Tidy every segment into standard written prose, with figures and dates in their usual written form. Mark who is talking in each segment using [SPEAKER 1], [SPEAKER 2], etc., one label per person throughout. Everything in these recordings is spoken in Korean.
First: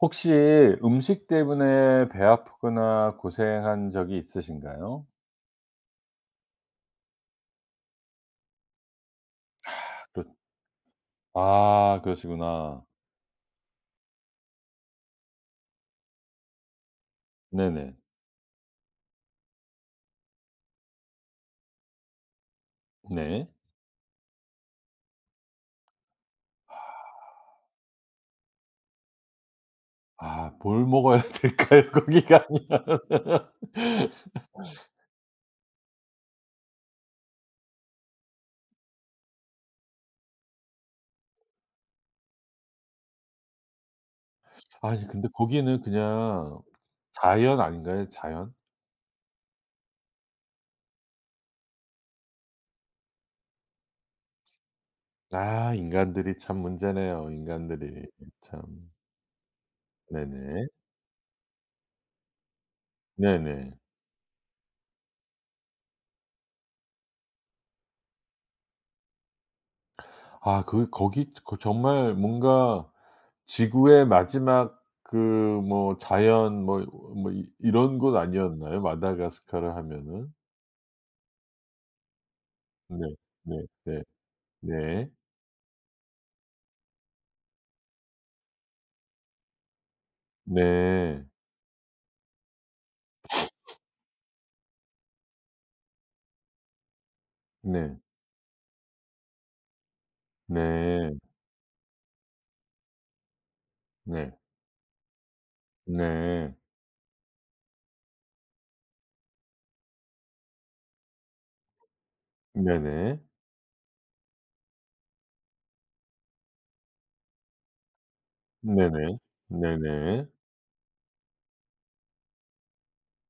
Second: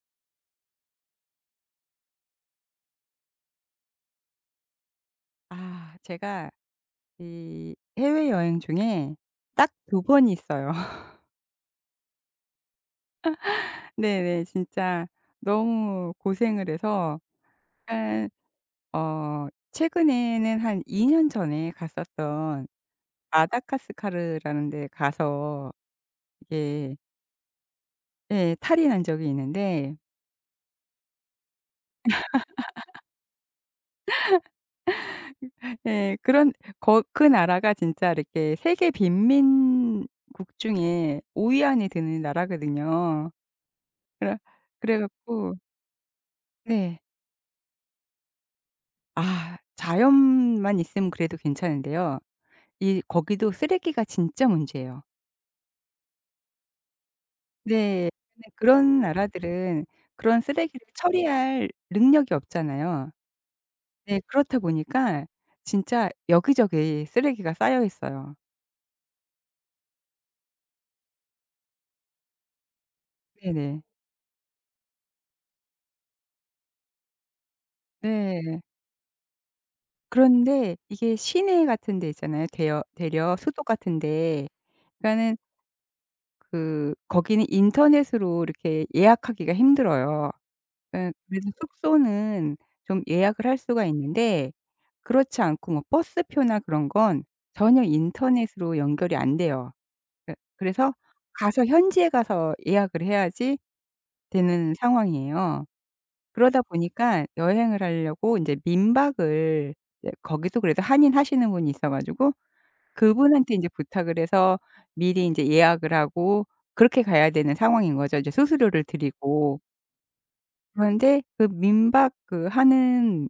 [SPEAKER 1] 혹시 음식 때문에 배 아프거나 고생한 적이 있으신가요?
[SPEAKER 2] 아 제가 이 해외여행 중에 딱 두 번
[SPEAKER 1] 그
[SPEAKER 2] 있어요.
[SPEAKER 1] 아 그러시구나.
[SPEAKER 2] 네네. 진짜 너무 고생을 해서
[SPEAKER 1] 네네.
[SPEAKER 2] 약간 어 최근에는 한 2년 전에 갔었던 마
[SPEAKER 1] 네.
[SPEAKER 2] 다카스카르라는 데 가서 이게 예 탈이 난 적이 있는데
[SPEAKER 1] 아 뭘 먹어야 될까요? 고기가 아니라.
[SPEAKER 2] 예 그런 거 그 나라가 진짜 이렇게 세계 빈민국 중에 5위 안에 드는 나라거든요. 그래 그래
[SPEAKER 1] 아니 근데
[SPEAKER 2] 갖고
[SPEAKER 1] 고기는 그냥
[SPEAKER 2] 네.
[SPEAKER 1] 자연 아닌가요? 자연?
[SPEAKER 2] 아 자연만 있으면 그래도 괜찮은데요. 이 거기도 쓰레기가 진짜 문제예요.
[SPEAKER 1] 아 인간들이 참 문제네요, 인간들이
[SPEAKER 2] 네. 근데
[SPEAKER 1] 참.
[SPEAKER 2] 그런 나라들은 그런
[SPEAKER 1] 네네.
[SPEAKER 2] 쓰레기를 처리할 능력이 없잖아요.
[SPEAKER 1] 네네.
[SPEAKER 2] 네 그렇다 보니까 진짜 여기저기 쓰레기가 쌓여 있어요.
[SPEAKER 1] 아 그 거기 거 정말 뭔가
[SPEAKER 2] 네네.
[SPEAKER 1] 지구의 마지막 그 뭐 자연 뭐 뭐 이 이런 곳
[SPEAKER 2] 네.
[SPEAKER 1] 아니었나요? 마다가스카르 하면은?
[SPEAKER 2] 그런데 이게 시내 같은 데 있잖아요. 대여
[SPEAKER 1] 네.
[SPEAKER 2] 대려
[SPEAKER 1] 네.
[SPEAKER 2] 수도 같은
[SPEAKER 1] 네.
[SPEAKER 2] 데.
[SPEAKER 1] 네.
[SPEAKER 2] 그러니까는 그 거기는 인터넷으로 이렇게 예약하기가 힘들어요. 예.
[SPEAKER 1] 네.
[SPEAKER 2] 그래서 숙소는 좀 예약을 할 수가 있는데 그렇지 않고 뭐 버스표나 그런 건 전혀
[SPEAKER 1] 네.
[SPEAKER 2] 인터넷으로 연결이 안 돼요. 예 그래서
[SPEAKER 1] 네.
[SPEAKER 2] 가서 현지에 가서 예약을 해야지
[SPEAKER 1] 네.
[SPEAKER 2] 되는 상황이에요.
[SPEAKER 1] 네.
[SPEAKER 2] 그러다 보니까 여행을 하려고 인제 민박을 이제 거기도 그래도 한인 하시는 분이 있어 가지고
[SPEAKER 1] 네네.
[SPEAKER 2] 그분한테 인제 부탁을 해서 미리 인제 예약을 하고 그렇게 가야 되는 상황인 거죠, 이제 수수료를
[SPEAKER 1] 네네.
[SPEAKER 2] 드리고.
[SPEAKER 1] 네네. 네. 네.
[SPEAKER 2] 그런데 그 민박 그 하는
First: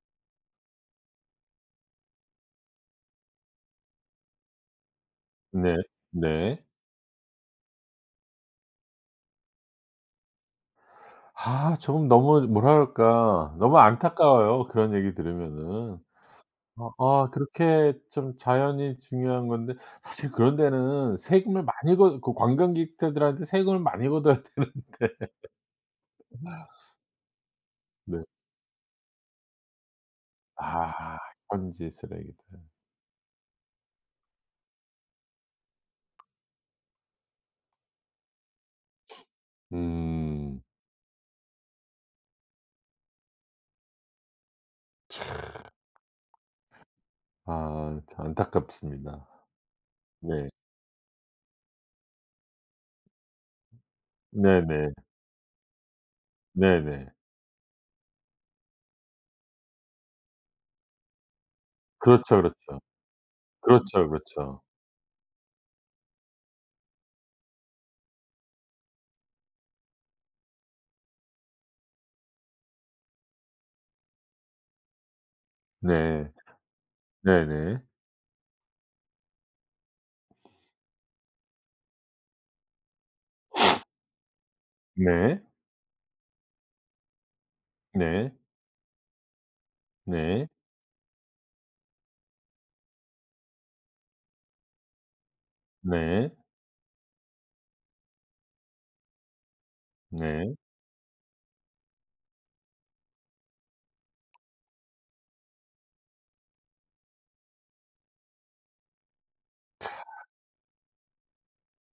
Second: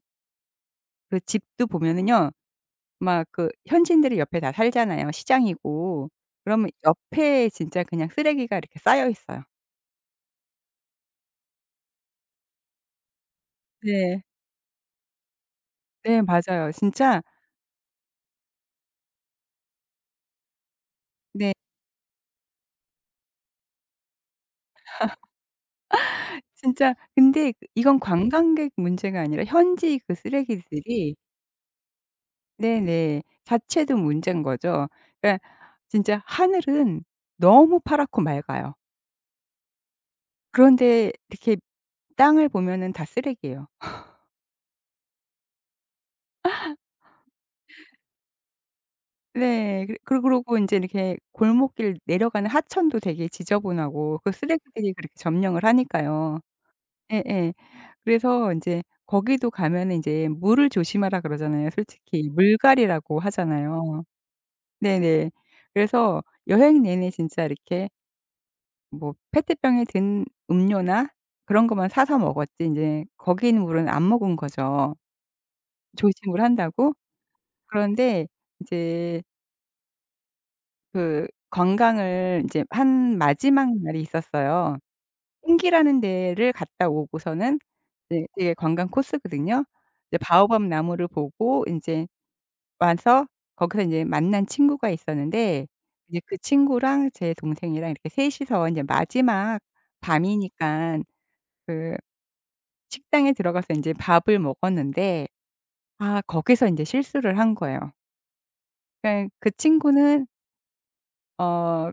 [SPEAKER 2] 그 집도 보면은요. 막 그 현지인들이 옆에 다 살잖아요,
[SPEAKER 1] 네, 네,
[SPEAKER 2] 시장이고.
[SPEAKER 1] 네.
[SPEAKER 2] 그러면 옆에 진짜 그냥 쓰레기가 이렇게 쌓여 있어요.
[SPEAKER 1] 아좀 너무 뭐랄까 너무
[SPEAKER 2] 네.
[SPEAKER 1] 안타까워요, 그런 얘기 들으면은.
[SPEAKER 2] 네 맞아요.
[SPEAKER 1] 아
[SPEAKER 2] 진짜
[SPEAKER 1] 아 그렇게 좀 자연이 중요한 건데 사실 그런 데는
[SPEAKER 2] 네
[SPEAKER 1] 세금을 많이 걷 그 관광객들한테 세금을 많이 걷어야 되는데
[SPEAKER 2] 진짜 근데 그 이건
[SPEAKER 1] 네.
[SPEAKER 2] 관광객 문제가 아니라 현지 그 쓰레기들이
[SPEAKER 1] 아 현지 쓰레기들.
[SPEAKER 2] 네네. 자체도 문제인 거죠. 그러니까 진짜 하늘은 너무 파랗고 맑아요.
[SPEAKER 1] 음.
[SPEAKER 2] 그런데 이렇게 땅을 보면은 다 쓰레기예요.
[SPEAKER 1] 아 참 안타깝습니다.
[SPEAKER 2] 네. 그리 그러
[SPEAKER 1] 네.
[SPEAKER 2] 그러고 인제 이렇게 골목길 내려가는 하천도 되게 지저분하고 그
[SPEAKER 1] 네네.
[SPEAKER 2] 쓰레기들이 그렇게 점령을 하니까요.
[SPEAKER 1] 네네.
[SPEAKER 2] 예예. 그래서 인제 거기도 가면은 인제 "물을 조심하라." 그러잖아요. 솔직히
[SPEAKER 1] 그렇죠, 그렇죠.
[SPEAKER 2] 물갈이라고 하잖아요.
[SPEAKER 1] 그렇죠, 그렇죠.
[SPEAKER 2] 네네. 그래서 여행 내내 진짜 이렇게 뭐 페트병에 든 음료나 그런 것만 사서 먹었지 인제 거기 있는 물은 안 먹은 거죠,
[SPEAKER 1] 네.
[SPEAKER 2] 조심을 한다고.
[SPEAKER 1] 네네.
[SPEAKER 2] 그런데 이제 그 관광을 인제 한 마지막 날이 있었어요.
[SPEAKER 1] 네.
[SPEAKER 2] 띵기라는 데를 갔다 오고서는 네
[SPEAKER 1] 네.
[SPEAKER 2] 게 관광 코스거든요. 이제
[SPEAKER 1] 네.
[SPEAKER 2] 바오밥 나무를 보고 인제 와서 거기서 인제 만난 친구가 있었는데 이제
[SPEAKER 1] 네.
[SPEAKER 2] 그 친구랑 제 동생이랑 이렇게 셋 이 서 인제 마지막
[SPEAKER 1] 네.
[SPEAKER 2] 밤이니깐 그 식당에 들어가서 인제 밥을 먹었는데 아 거기서 인제 실수를 한 거예요. 그러니까 그 친구는 어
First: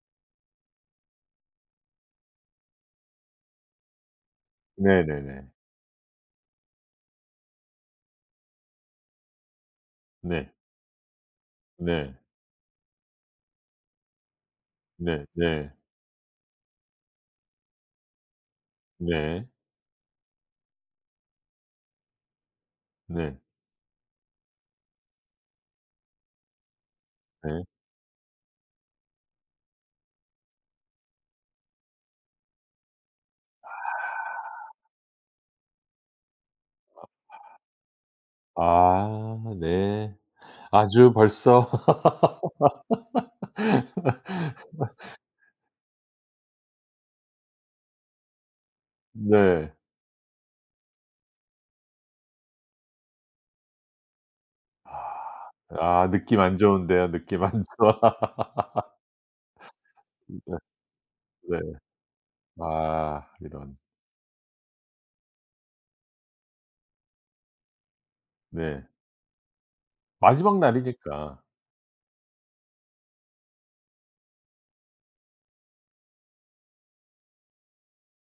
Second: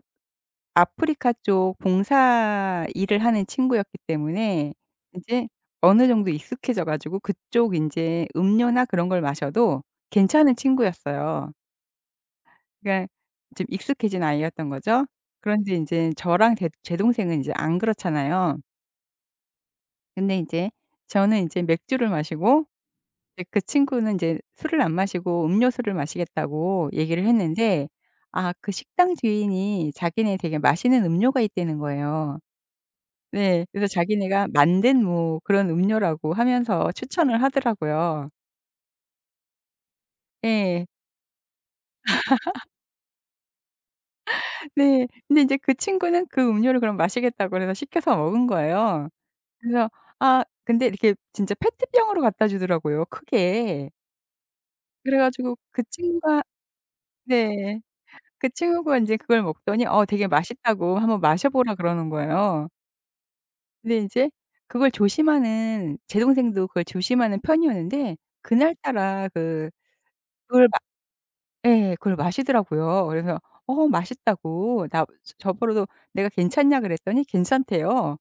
[SPEAKER 2] 아프리카 쪽 봉사 일을 하는 친구였기 때문에
[SPEAKER 1] 네네네.
[SPEAKER 2] 인제 어느 정도 익숙해져 가지고 그쪽 인제 음료나 그런 걸 마셔도
[SPEAKER 1] 네.
[SPEAKER 2] 괜찮은 친구였어요.
[SPEAKER 1] 네.
[SPEAKER 2] 그러니까 좀 익숙해진 아이였던 거죠.
[SPEAKER 1] 네. 네.
[SPEAKER 2] 그런데 인제 저랑 제 동생은 인제 안 그렇잖아요.
[SPEAKER 1] 네.
[SPEAKER 2] 근데 인제 저는 인제 맥주를 마시고
[SPEAKER 1] 네.
[SPEAKER 2] 이제 그 친구는 인제 술을 안 마시고 음료수를 마시겠다고 얘기를
[SPEAKER 1] 네.
[SPEAKER 2] 했는데 아 그 식당 주인이 자기네 되게 맛있는 음료가 있다는 거예요. 네. 그래서 자기네가 만든 뭐 그런 음료라고 하면서 추천을 하더라고요.
[SPEAKER 1] 아 네.
[SPEAKER 2] 예.
[SPEAKER 1] 아주 벌써
[SPEAKER 2] 네. 근데 인제 그 친구는 그 음료를 그럼 마시겠다고 그래서 시켜서 먹은 거예요.
[SPEAKER 1] 네.
[SPEAKER 2] 그래서 아 근데 이렇게 진짜 페트병으로 갖다 주더라고요, 크게. 그래 가지고 그
[SPEAKER 1] 아 느낌
[SPEAKER 2] 친구가
[SPEAKER 1] 안 좋은데요. 느낌 안
[SPEAKER 2] 네.
[SPEAKER 1] 좋아.
[SPEAKER 2] 그 친구가 인제 그걸 먹더니 어 되게
[SPEAKER 1] 네
[SPEAKER 2] 맛있다고 "한번 마셔 보라."
[SPEAKER 1] 네.
[SPEAKER 2] 그러는 거예요.
[SPEAKER 1] 아 이런.
[SPEAKER 2] 근데 인제 그걸 조심하는 제 동생도 그걸 조심하는 편이었는데
[SPEAKER 1] 네.
[SPEAKER 2] 그날따라 그
[SPEAKER 1] 마지막
[SPEAKER 2] 그걸
[SPEAKER 1] 날이니까.
[SPEAKER 2] 예. 그걸 마시더라고요. 그래서 맛있다고 나 저보고도 "내가 괜찮냐?" 그랬더니 괜찮대요.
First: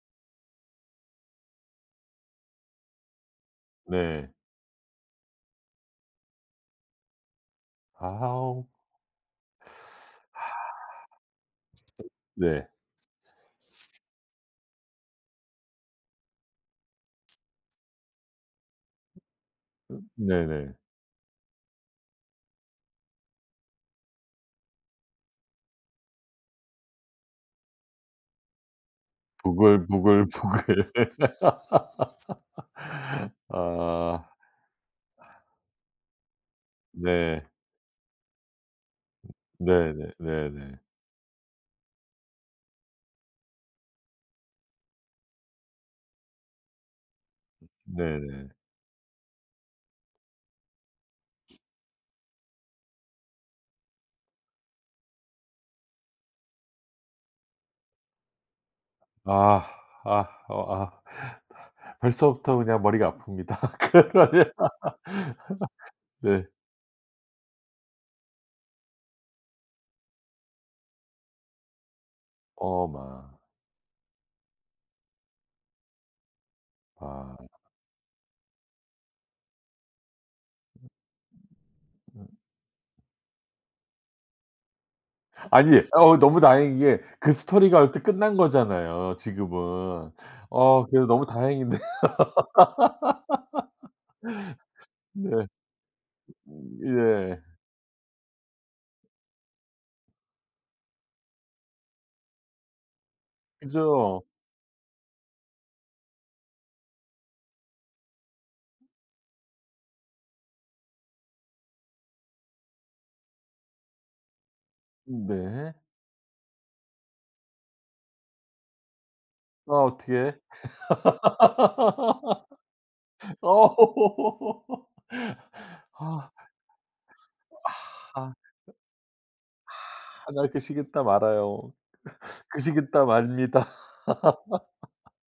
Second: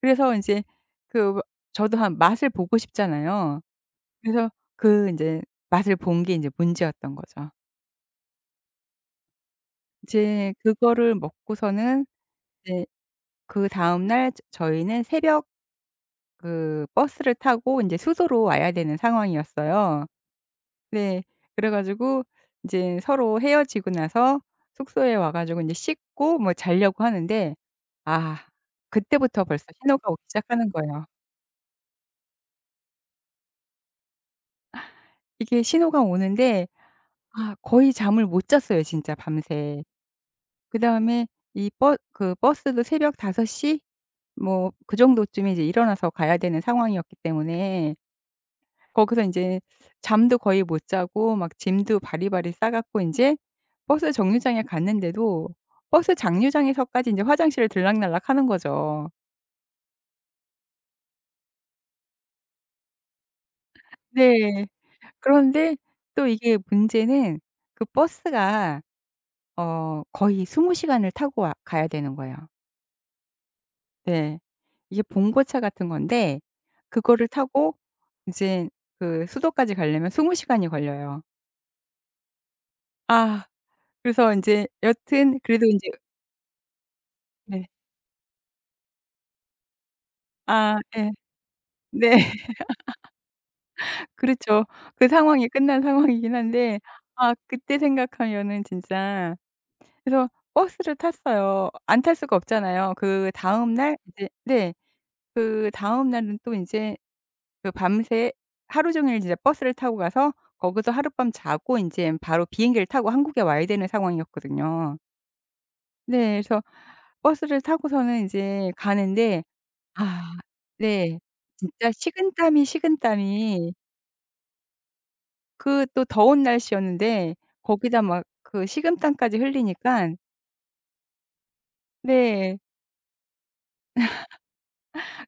[SPEAKER 2] 그래서 인제 그 뭐 저도 한 맛을 보고 싶잖아요.
[SPEAKER 1] 네.
[SPEAKER 2] 그래서 그 인제 맛을 본 게 인제 문제였던 거죠.
[SPEAKER 1] 아우
[SPEAKER 2] 이제 그거를 먹고서는
[SPEAKER 1] 네.
[SPEAKER 2] 이제 그다음 날 저희는 새벽 그 버스를 타고 인제 수도로 와야 되는 상황이었어요.
[SPEAKER 1] 네네.
[SPEAKER 2] 네. 그래 가지고 인제 서로 헤어지고 나서 숙소에 와 가지고 인제 씻고 뭐 자려고 하는데 아 그때부터 벌써 신호가 오기 시작하는
[SPEAKER 1] 부글부글부글.
[SPEAKER 2] 거예요.
[SPEAKER 1] 아
[SPEAKER 2] 이게 신호가 오는데
[SPEAKER 1] 네.
[SPEAKER 2] 아 거의 잠을 못 잤어요 진짜 밤새.
[SPEAKER 1] 네네 네네.
[SPEAKER 2] 그다음에 이 버 그 버스도 새벽 5시 뭐 그 정도쯤에 이제 일어나서 가야 되는 상황이었기 때문에
[SPEAKER 1] 네네.
[SPEAKER 2] 거기서 인제 잠도 거의 못 자고 막 짐도 바리바리 싸 갖고 인제 버스 정류장에 갔는데도 버스 장류장에서까지 인제 화장실을 들락날락하는 거죠.
[SPEAKER 1] 아 아 어 아 벌써부터 그냥 머리가 아픕니다. 그러면
[SPEAKER 2] 네. 그런데 또
[SPEAKER 1] 네.
[SPEAKER 2] 이게 문제는 그 버스가 거의 20시간 시간을 타고 와 가야 되는 거예요.
[SPEAKER 1] 어마.
[SPEAKER 2] 네. 이게 봉고차 같은 건데 그거를
[SPEAKER 1] 아.
[SPEAKER 2] 타고 인제 그 수도까지 가려면 20시간 시간이 걸려요.
[SPEAKER 1] 음.
[SPEAKER 2] 아 그래서 인제 여튼 그래도
[SPEAKER 1] 아니
[SPEAKER 2] 인제
[SPEAKER 1] 어 너무 다행인 게 그
[SPEAKER 2] 네.
[SPEAKER 1] 스토리가 어쨌든 끝난 거잖아요 지금은.
[SPEAKER 2] 아
[SPEAKER 1] 어 그래서
[SPEAKER 2] 예.
[SPEAKER 1] 너무 다행인데.
[SPEAKER 2] 네. 그렇죠. 그
[SPEAKER 1] 네.
[SPEAKER 2] 상황이 끝난 상황이긴 한데 아
[SPEAKER 1] 예.
[SPEAKER 2] 그때 생각하면은 진짜 그래서 버스를 탔어요. 안 탈 수가 없잖아요. 그다음 날
[SPEAKER 1] 그죠?
[SPEAKER 2] 이제 네. 그다음 날은 또 이제 그 밤새 하루 종일 진짜 버스를 타고 가서 거기서 하룻밤 자고 이제 바로 비행기를 타고 한국에 와야 되는 상황이었거든요.
[SPEAKER 1] 네.
[SPEAKER 2] 네. 그래서 버스를 타고서는 이제 가는데
[SPEAKER 1] 아
[SPEAKER 2] 아
[SPEAKER 1] 어떡해.
[SPEAKER 2] 네. 진짜 식은땀이 식은땀이
[SPEAKER 1] 어.
[SPEAKER 2] 그 또 더운
[SPEAKER 1] 아
[SPEAKER 2] 날씨였는데 거기다 막
[SPEAKER 1] 하
[SPEAKER 2] 그 식은땀까지 흘리니깐
[SPEAKER 1] 하나 그시겠다 말아요.
[SPEAKER 2] 네.
[SPEAKER 1] 그시겠다 맙니다.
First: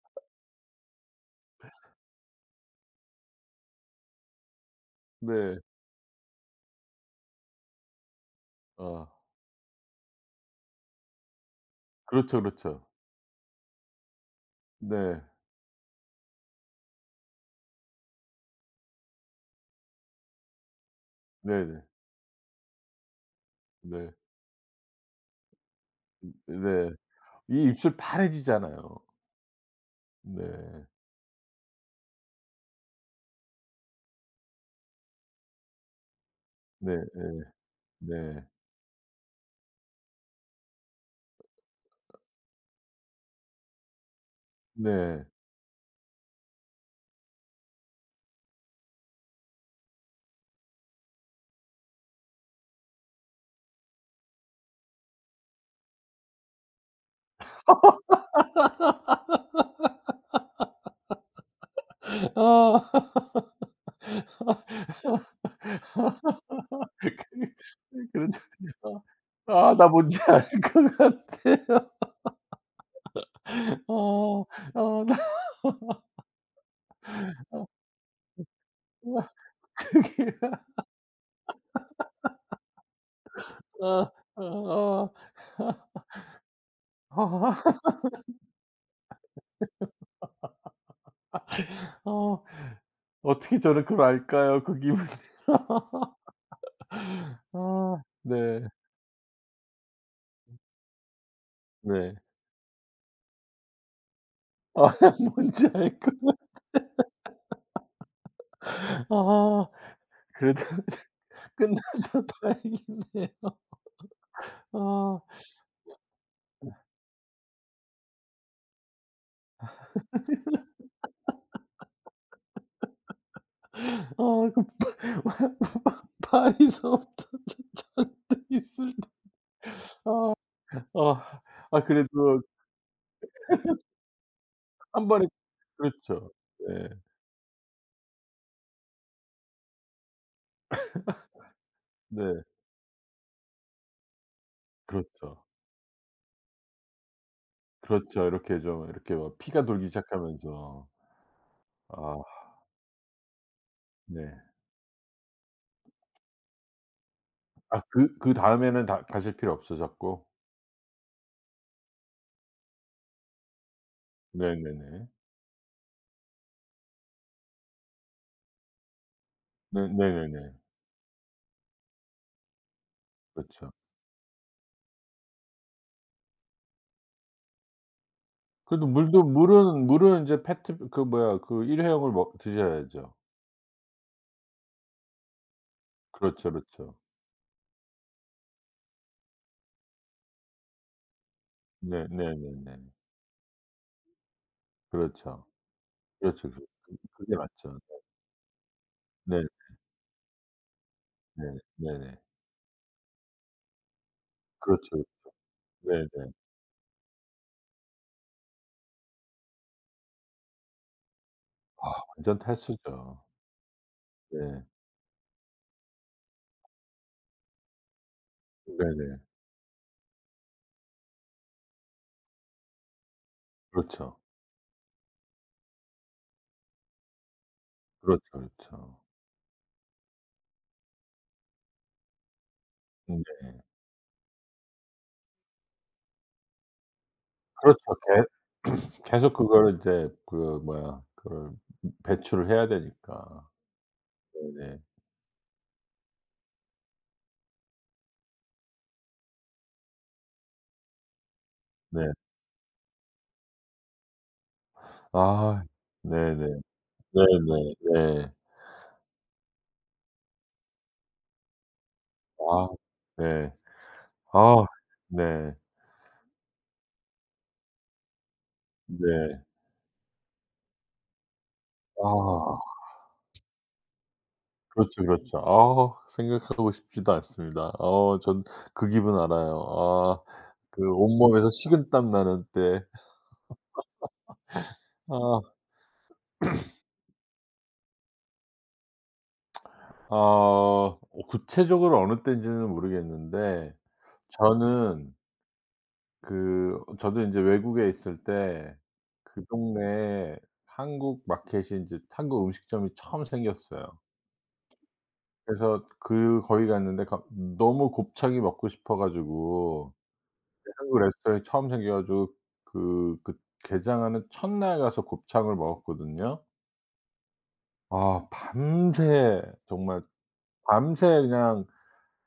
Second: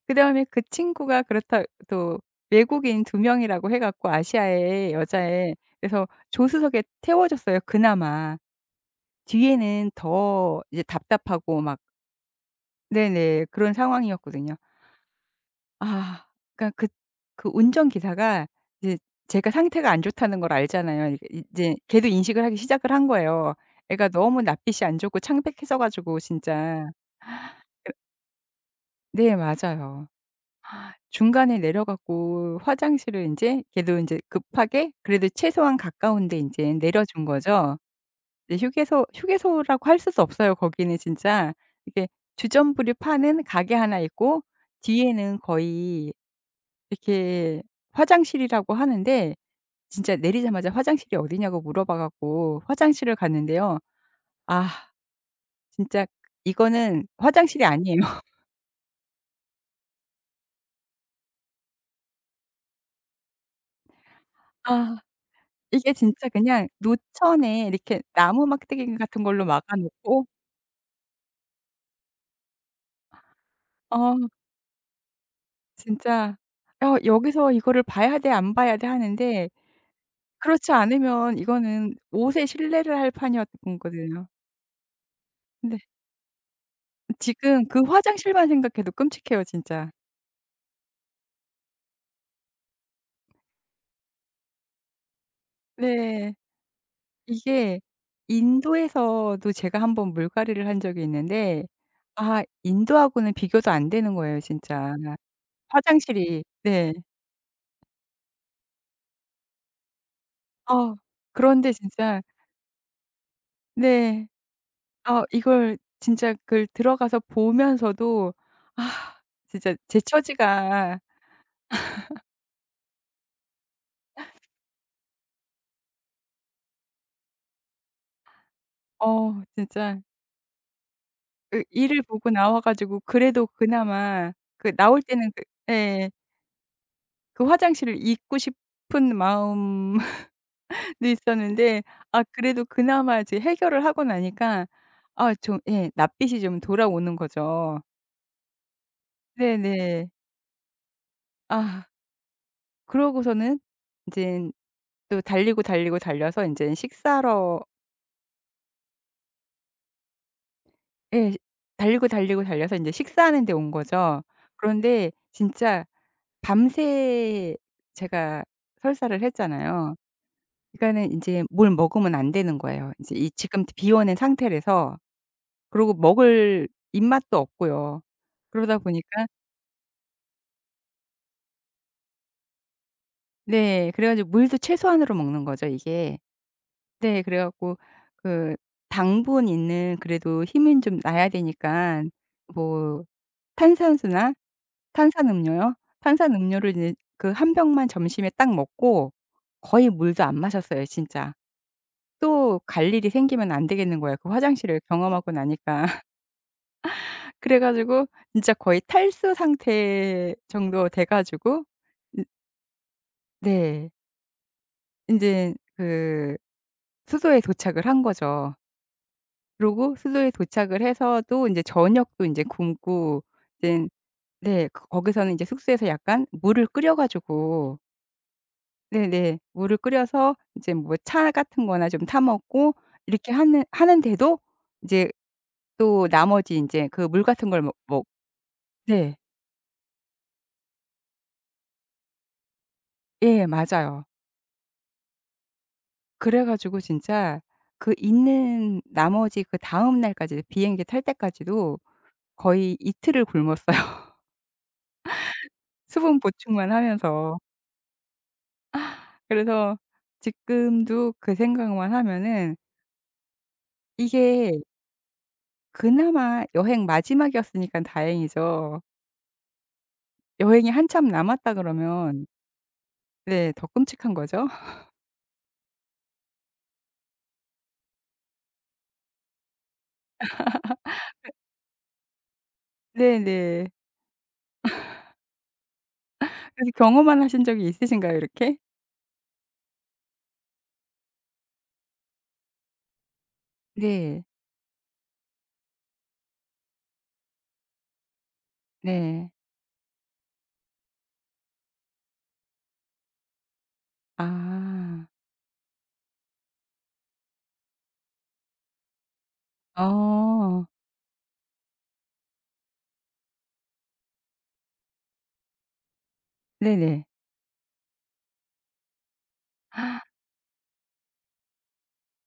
[SPEAKER 2] 그다음에 그 친구가 그렇다 또 외국인 두 명이라고 해 갖고 아시아의 여자애
[SPEAKER 1] 네.
[SPEAKER 2] 그래서 조수석에 태워 줬어요 그나마.
[SPEAKER 1] 어.
[SPEAKER 2] 뒤에는 더 이제 답답하고 막
[SPEAKER 1] 그렇죠, 그렇죠.
[SPEAKER 2] 네네. 그런 상황이었거든요.
[SPEAKER 1] 네.
[SPEAKER 2] 아. 그러니까 그 운전기사가 이제 제가 상태가 안 좋다는 걸 알잖아요. 이게 이제
[SPEAKER 1] 네네.
[SPEAKER 2] 걔도 인식을 하기 시작을 한 거예요. 애가
[SPEAKER 1] 네.
[SPEAKER 2] 너무 낯빛이 안 좋고 창백해져 가지고
[SPEAKER 1] 네. 네.
[SPEAKER 2] 진짜
[SPEAKER 1] 이 입술 파래지잖아요.
[SPEAKER 2] 네 맞아요.
[SPEAKER 1] 네.
[SPEAKER 2] 중간에 내려 갖고 화장실을 인제 걔도 인제 급하게 그래도 최소한 가까운 데 인제
[SPEAKER 1] 네.
[SPEAKER 2] 내려 준 거죠.
[SPEAKER 1] 네.
[SPEAKER 2] 이제 휴게소 휴게소라고 할 수도 없어요. 거기는 진짜. 이게 주전부리 파는 가게 하나 있고
[SPEAKER 1] 네.
[SPEAKER 2] 뒤에는 거의 이렇게 화장실이라고 하는데 진짜 내리자마자 "화장실이 어디냐."고 물어봐 갖고 화장실을 갔는데요. 아 진짜 이거는 화장실이 아니에요.
[SPEAKER 1] 아.
[SPEAKER 2] 아. 이게 진짜 그냥 노천에 이렇게
[SPEAKER 1] 그렇죠.
[SPEAKER 2] 나무 막대기
[SPEAKER 1] 어.
[SPEAKER 2] 같은 걸로
[SPEAKER 1] 아
[SPEAKER 2] 막아
[SPEAKER 1] 나 뭔지
[SPEAKER 2] 놓고
[SPEAKER 1] 알 것 같아요.
[SPEAKER 2] 어
[SPEAKER 1] 어. 어 나
[SPEAKER 2] 진짜 '어 여기서 이거를 봐야 돼, 안 봐야 돼.'
[SPEAKER 1] 나
[SPEAKER 2] 하는데
[SPEAKER 1] 그게
[SPEAKER 2] 그렇지 않으면 이거는 옷에 실례를 할 판이었던
[SPEAKER 1] 어.
[SPEAKER 2] 거든요.
[SPEAKER 1] 어 어.
[SPEAKER 2] 근데 지금
[SPEAKER 1] 어.
[SPEAKER 2] 그 화장실만 생각해도 끔찍해요 진짜.
[SPEAKER 1] 어. 어떻게 저를 그걸 알까요? 그 기분.
[SPEAKER 2] 네. 이게
[SPEAKER 1] 아 네.
[SPEAKER 2] 인도에서도 제가 한번 물갈이를 한 적이 있는데
[SPEAKER 1] 네.
[SPEAKER 2] 아 인도하고는 비교도 안 되는 거예요
[SPEAKER 1] 아
[SPEAKER 2] 진짜.
[SPEAKER 1] 뭔지 알 것
[SPEAKER 2] 화장실이 네.
[SPEAKER 1] 아 그래도
[SPEAKER 2] 아 그런데 진짜
[SPEAKER 1] 끝나서 다행이네
[SPEAKER 2] 네.
[SPEAKER 1] 아.
[SPEAKER 2] 아 이걸 진짜 그걸 들어가서 보면서도 아 진짜 제 처지가
[SPEAKER 1] 아 그 파리서부터 있을 때
[SPEAKER 2] 진짜
[SPEAKER 1] 아.
[SPEAKER 2] 그
[SPEAKER 1] 아
[SPEAKER 2] 이를 보고
[SPEAKER 1] 그래도
[SPEAKER 2] 나와 가지고 그래도 그나마 그 나올
[SPEAKER 1] 한 번에
[SPEAKER 2] 때는 그 예.
[SPEAKER 1] 그렇죠. 네.
[SPEAKER 2] 그 화장실을 잊고 싶은 마음 네 있었는데 아
[SPEAKER 1] 네.
[SPEAKER 2] 그래도 그나마 이제 해결을 하고 나니까 아
[SPEAKER 1] 그렇죠.
[SPEAKER 2] 좀 예 낯빛이 좀 돌아오는 거죠.
[SPEAKER 1] 그렇죠. 이렇게 좀 이렇게 막 피가 돌기
[SPEAKER 2] 네네.
[SPEAKER 1] 시작하면서.
[SPEAKER 2] 아
[SPEAKER 1] 아
[SPEAKER 2] 그러고서는
[SPEAKER 1] 네.
[SPEAKER 2] 인젠 또 달리고, 달리고 달려서 인제 식사하러
[SPEAKER 1] 아 그 그다음에는 다 가실 필요 없으셨고.
[SPEAKER 2] 예 달리고, 달리고 달려서 인제 식사하는 데 온 거죠.
[SPEAKER 1] 네네네.
[SPEAKER 2] 그런데 진짜 밤새 제가 설사를
[SPEAKER 1] 네
[SPEAKER 2] 했잖아요.
[SPEAKER 1] 네네네.
[SPEAKER 2] 그러니까는 인제 뭘 먹으면 안 되는 거예요. 인제 이 지금
[SPEAKER 1] 그렇죠.
[SPEAKER 2] 비워낸 상태라서. 그러고 먹을 입맛도 없고요. 그러다
[SPEAKER 1] 그래도 물도
[SPEAKER 2] 보니까
[SPEAKER 1] 물은 물은 인제 페트 그 뭐야 그 일회용을 먹 드셔야죠.
[SPEAKER 2] 네 그래 가지고 물도 최소한으로 먹는 거죠 이게.
[SPEAKER 1] 그렇죠, 그렇죠.
[SPEAKER 2] 네 그래 갖고 그 당분 있는 그래도 힘은 좀 나야
[SPEAKER 1] 네
[SPEAKER 2] 되니깐
[SPEAKER 1] 네네네.
[SPEAKER 2] 뭐 탄산수나
[SPEAKER 1] 그렇죠.
[SPEAKER 2] 탄산음료요?
[SPEAKER 1] 그렇죠. 그
[SPEAKER 2] 탄산음료를 이제
[SPEAKER 1] 그
[SPEAKER 2] 그
[SPEAKER 1] 그게
[SPEAKER 2] 한
[SPEAKER 1] 맞죠.
[SPEAKER 2] 병만 점심에 딱 먹고
[SPEAKER 1] 네
[SPEAKER 2] 거의 물도 안 마셨어요 진짜.
[SPEAKER 1] 네 네네.
[SPEAKER 2] 또 갈 일이 생기면 안 되겠는 거예요 그 화장실을
[SPEAKER 1] 그렇죠.
[SPEAKER 2] 경험하고 나니까.
[SPEAKER 1] 네네.
[SPEAKER 2] 그래 가지고 진짜 거의 탈수 상태 정도 돼 가지고
[SPEAKER 1] 아
[SPEAKER 2] 이
[SPEAKER 1] 완전 탈수죠.
[SPEAKER 2] 네.
[SPEAKER 1] 네.
[SPEAKER 2] 인제 그 수도에 도착을 한 거죠.
[SPEAKER 1] 네네.
[SPEAKER 2] 그러고 수도에 도착을 해서 또 인제 저녁도 인제 굶고 인젠
[SPEAKER 1] 그렇죠.
[SPEAKER 2] 네 거 거기서는 인제 숙소에서 약간 물을 끓여 가지고
[SPEAKER 1] 그렇죠, 그렇죠.
[SPEAKER 2] 네네 물을 끓여서 이제 뭐 차 같은 거나 좀 타 먹고
[SPEAKER 1] 네.
[SPEAKER 2] 이렇게 하는데도 이제 또 나머지 인제 그 물 같은 걸 뭐
[SPEAKER 1] 그렇죠.
[SPEAKER 2] 뭐
[SPEAKER 1] 개
[SPEAKER 2] 네.
[SPEAKER 1] 계속 그거를 이제 그 뭐야 그걸 배출을 해야
[SPEAKER 2] 예
[SPEAKER 1] 되니까.
[SPEAKER 2] 맞아요.
[SPEAKER 1] 네네.
[SPEAKER 2] 그래 가지고 진짜 그 있는 나머지 그다음 날까지 비행기 탈 때까지도
[SPEAKER 1] 네.
[SPEAKER 2] 거의 이틀을 굶었어요,
[SPEAKER 1] 아
[SPEAKER 2] 수분
[SPEAKER 1] 네네.
[SPEAKER 2] 보충만 하면서.
[SPEAKER 1] 네네. 네.
[SPEAKER 2] 그래서 지금도 그 생각만 하면은
[SPEAKER 1] 아 네.
[SPEAKER 2] 이게
[SPEAKER 1] 아 네.
[SPEAKER 2] 그나마 여행 마지막이었으니깐 다행이죠.
[SPEAKER 1] 네.
[SPEAKER 2] 여행이 한참 남았다 그러면
[SPEAKER 1] 아
[SPEAKER 2] 네 더 끔찍한 거죠.
[SPEAKER 1] 그렇죠, 그렇죠. 아 생각하고 싶지도 않습니다. 어 전 그 기분 알아요. 아 그 온몸에서 식은땀 나는 때.
[SPEAKER 2] 네네.
[SPEAKER 1] 아
[SPEAKER 2] 그래서 경험만 하신 적이 있으신가요, 이렇게?
[SPEAKER 1] 아 어 구체적으로 어느 때인지는 모르겠는데
[SPEAKER 2] 네.
[SPEAKER 1] 저는 그 저도 인제 외국에 있을 때
[SPEAKER 2] 네.
[SPEAKER 1] 그 동네에 한국 마켓이 인제 한국 음식점이 처음 생겼어요.
[SPEAKER 2] 아.
[SPEAKER 1] 그래서 그 거기 갔는데 가 너무 곱창이 먹고 싶어 가지고
[SPEAKER 2] 어.
[SPEAKER 1] 그 한국 레스토랑이 처음 생겨 가지고 그 그 개장하는 첫날 가서 곱창을 먹었거든요.
[SPEAKER 2] 네네.
[SPEAKER 1] 아 밤새 정말 밤새 그냥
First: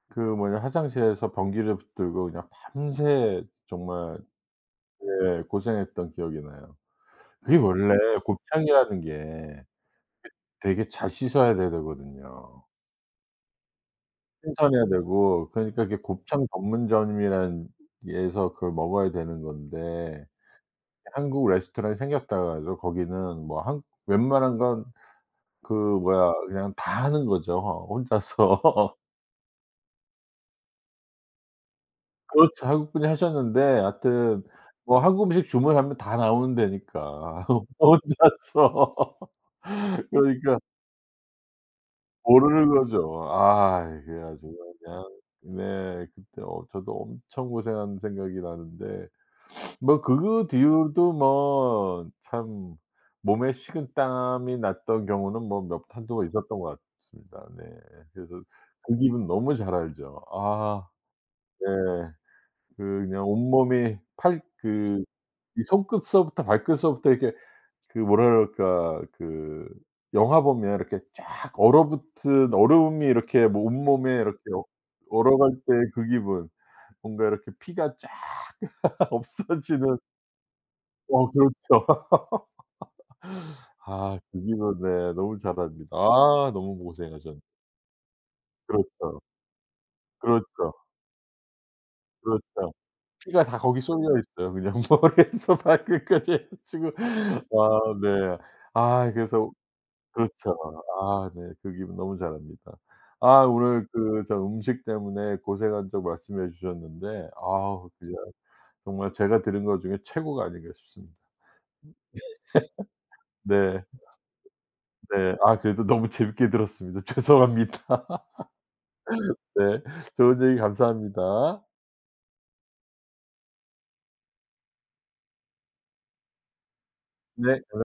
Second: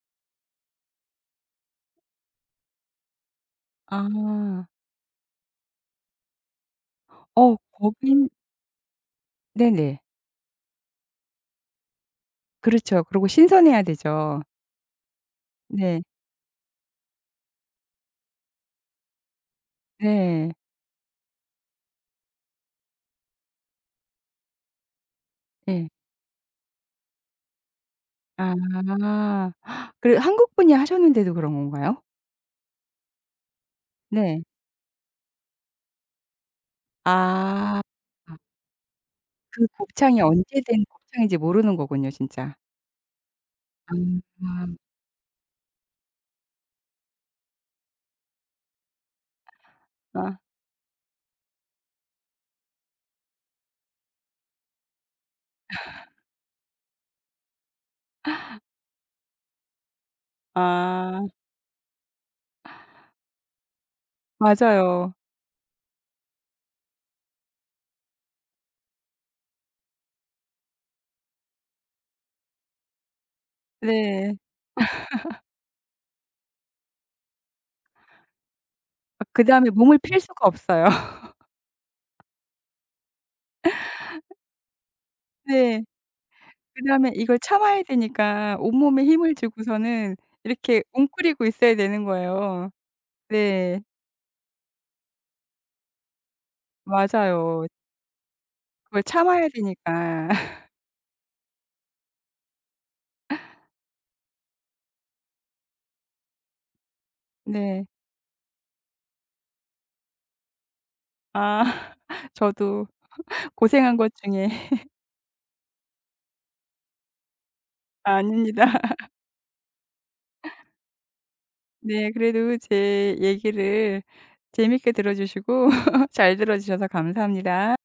[SPEAKER 1] 그 뭐냐 화장실에서 변기를 붙들고 그냥 밤새 정말
[SPEAKER 2] 아.
[SPEAKER 1] 예 고생했던 기억이 나요.
[SPEAKER 2] 어
[SPEAKER 1] 그게 원래
[SPEAKER 2] 거긴
[SPEAKER 1] 곱창이라는 게
[SPEAKER 2] 네네.
[SPEAKER 1] 되게 잘 씻어야 돼 되거든요.
[SPEAKER 2] 그렇죠. 그리고 신선해야 되죠.
[SPEAKER 1] 신선해야 되고 그러니까 이게
[SPEAKER 2] 네.
[SPEAKER 1] 곱창 전문점이라는 데에서 그걸 먹어야 되는 건데
[SPEAKER 2] 네.
[SPEAKER 1] 한국 레스토랑이 생겼다고 해서 거기는 뭐 한 웬만한 건 그
[SPEAKER 2] 예.
[SPEAKER 1] 뭐야 그냥 다 하는 거죠 어,
[SPEAKER 2] 아.
[SPEAKER 1] 혼자서.
[SPEAKER 2] 그래 한국 분이 하셨는데도 그런 건가요?
[SPEAKER 1] 그렇죠. 한국분이 하셨는데 하여튼
[SPEAKER 2] 네.
[SPEAKER 1] 뭐 한국 음식 주문하면 다 나오는 데니까
[SPEAKER 2] 아. 아
[SPEAKER 1] 혼자서.
[SPEAKER 2] 그 곱창이
[SPEAKER 1] 그러니까
[SPEAKER 2] 언제 된 곱창인지 모르는 거군요 진짜.
[SPEAKER 1] 모르는 거죠. 아
[SPEAKER 2] 아.
[SPEAKER 1] 이게 아주 그냥 네. 그때 어 저도 엄청 고생한 생각이 나는데 뭐
[SPEAKER 2] 아.
[SPEAKER 1] 그 뒤로도 뭐 참 몸에 식은 땀이 났던 경우는 뭐 몇 한두 번 있었던 것 같습니다. 네. 그래서 그 기분 너무 잘 알죠. 아
[SPEAKER 2] 아.
[SPEAKER 1] 네. 그냥 온몸이 팔 그
[SPEAKER 2] 맞아요.
[SPEAKER 1] 이 손끝서부터 발끝서부터 이렇게 그 뭐랄까 그 영화 보면 이렇게 쫙 얼어붙은 얼음이 이렇게 뭐 온몸에
[SPEAKER 2] 네.
[SPEAKER 1] 이렇게 어 얼어갈 때 그 기분. 뭔가 이렇게 피가 쫙
[SPEAKER 2] 아 그다음에
[SPEAKER 1] 없어지는
[SPEAKER 2] 몸을 필 수가 없어요.
[SPEAKER 1] 어 그렇죠. 아 그 기분 네 너무 잘합
[SPEAKER 2] 네.
[SPEAKER 1] 니다 아 너무
[SPEAKER 2] 그다음에
[SPEAKER 1] 고생하셨
[SPEAKER 2] 이걸 참아야 되니까 온몸에
[SPEAKER 1] 그렇죠.
[SPEAKER 2] 힘을 주고서는
[SPEAKER 1] 그렇죠.
[SPEAKER 2] 이렇게 웅크리고 있어야 되는 거예요.
[SPEAKER 1] 그렇죠. 피가 다 거기
[SPEAKER 2] 네.
[SPEAKER 1] 쏠려 있어요. 그냥 머리에서 발끝까지 해 가지고.
[SPEAKER 2] 맞아요.
[SPEAKER 1] 아 네.
[SPEAKER 2] 그걸
[SPEAKER 1] 아
[SPEAKER 2] 참아야
[SPEAKER 1] 그래서
[SPEAKER 2] 되니까.
[SPEAKER 1] 그렇죠. 아 네. 그 기분 너무 잘 압니다. 아 오늘 그 저 음식 때문에 고생한 적 말씀해 주셨는데
[SPEAKER 2] 네.
[SPEAKER 1] 아우 그냥 정말 제가 들은 것 중에 최고가 아닌가 싶습니다.
[SPEAKER 2] 아 저도
[SPEAKER 1] 네.
[SPEAKER 2] 고생한 것 중에
[SPEAKER 1] 네. 아 그래도 너무 재밌게 들었습니다. 죄송합니다.
[SPEAKER 2] 아, 아닙니다.
[SPEAKER 1] 네. 좋은 얘기 감사합니다.
[SPEAKER 2] 네. 그래도 제 얘기를 재밌게 들어 주시고 잘 들어 주셔서
[SPEAKER 1] 네.
[SPEAKER 2] 감사합니다.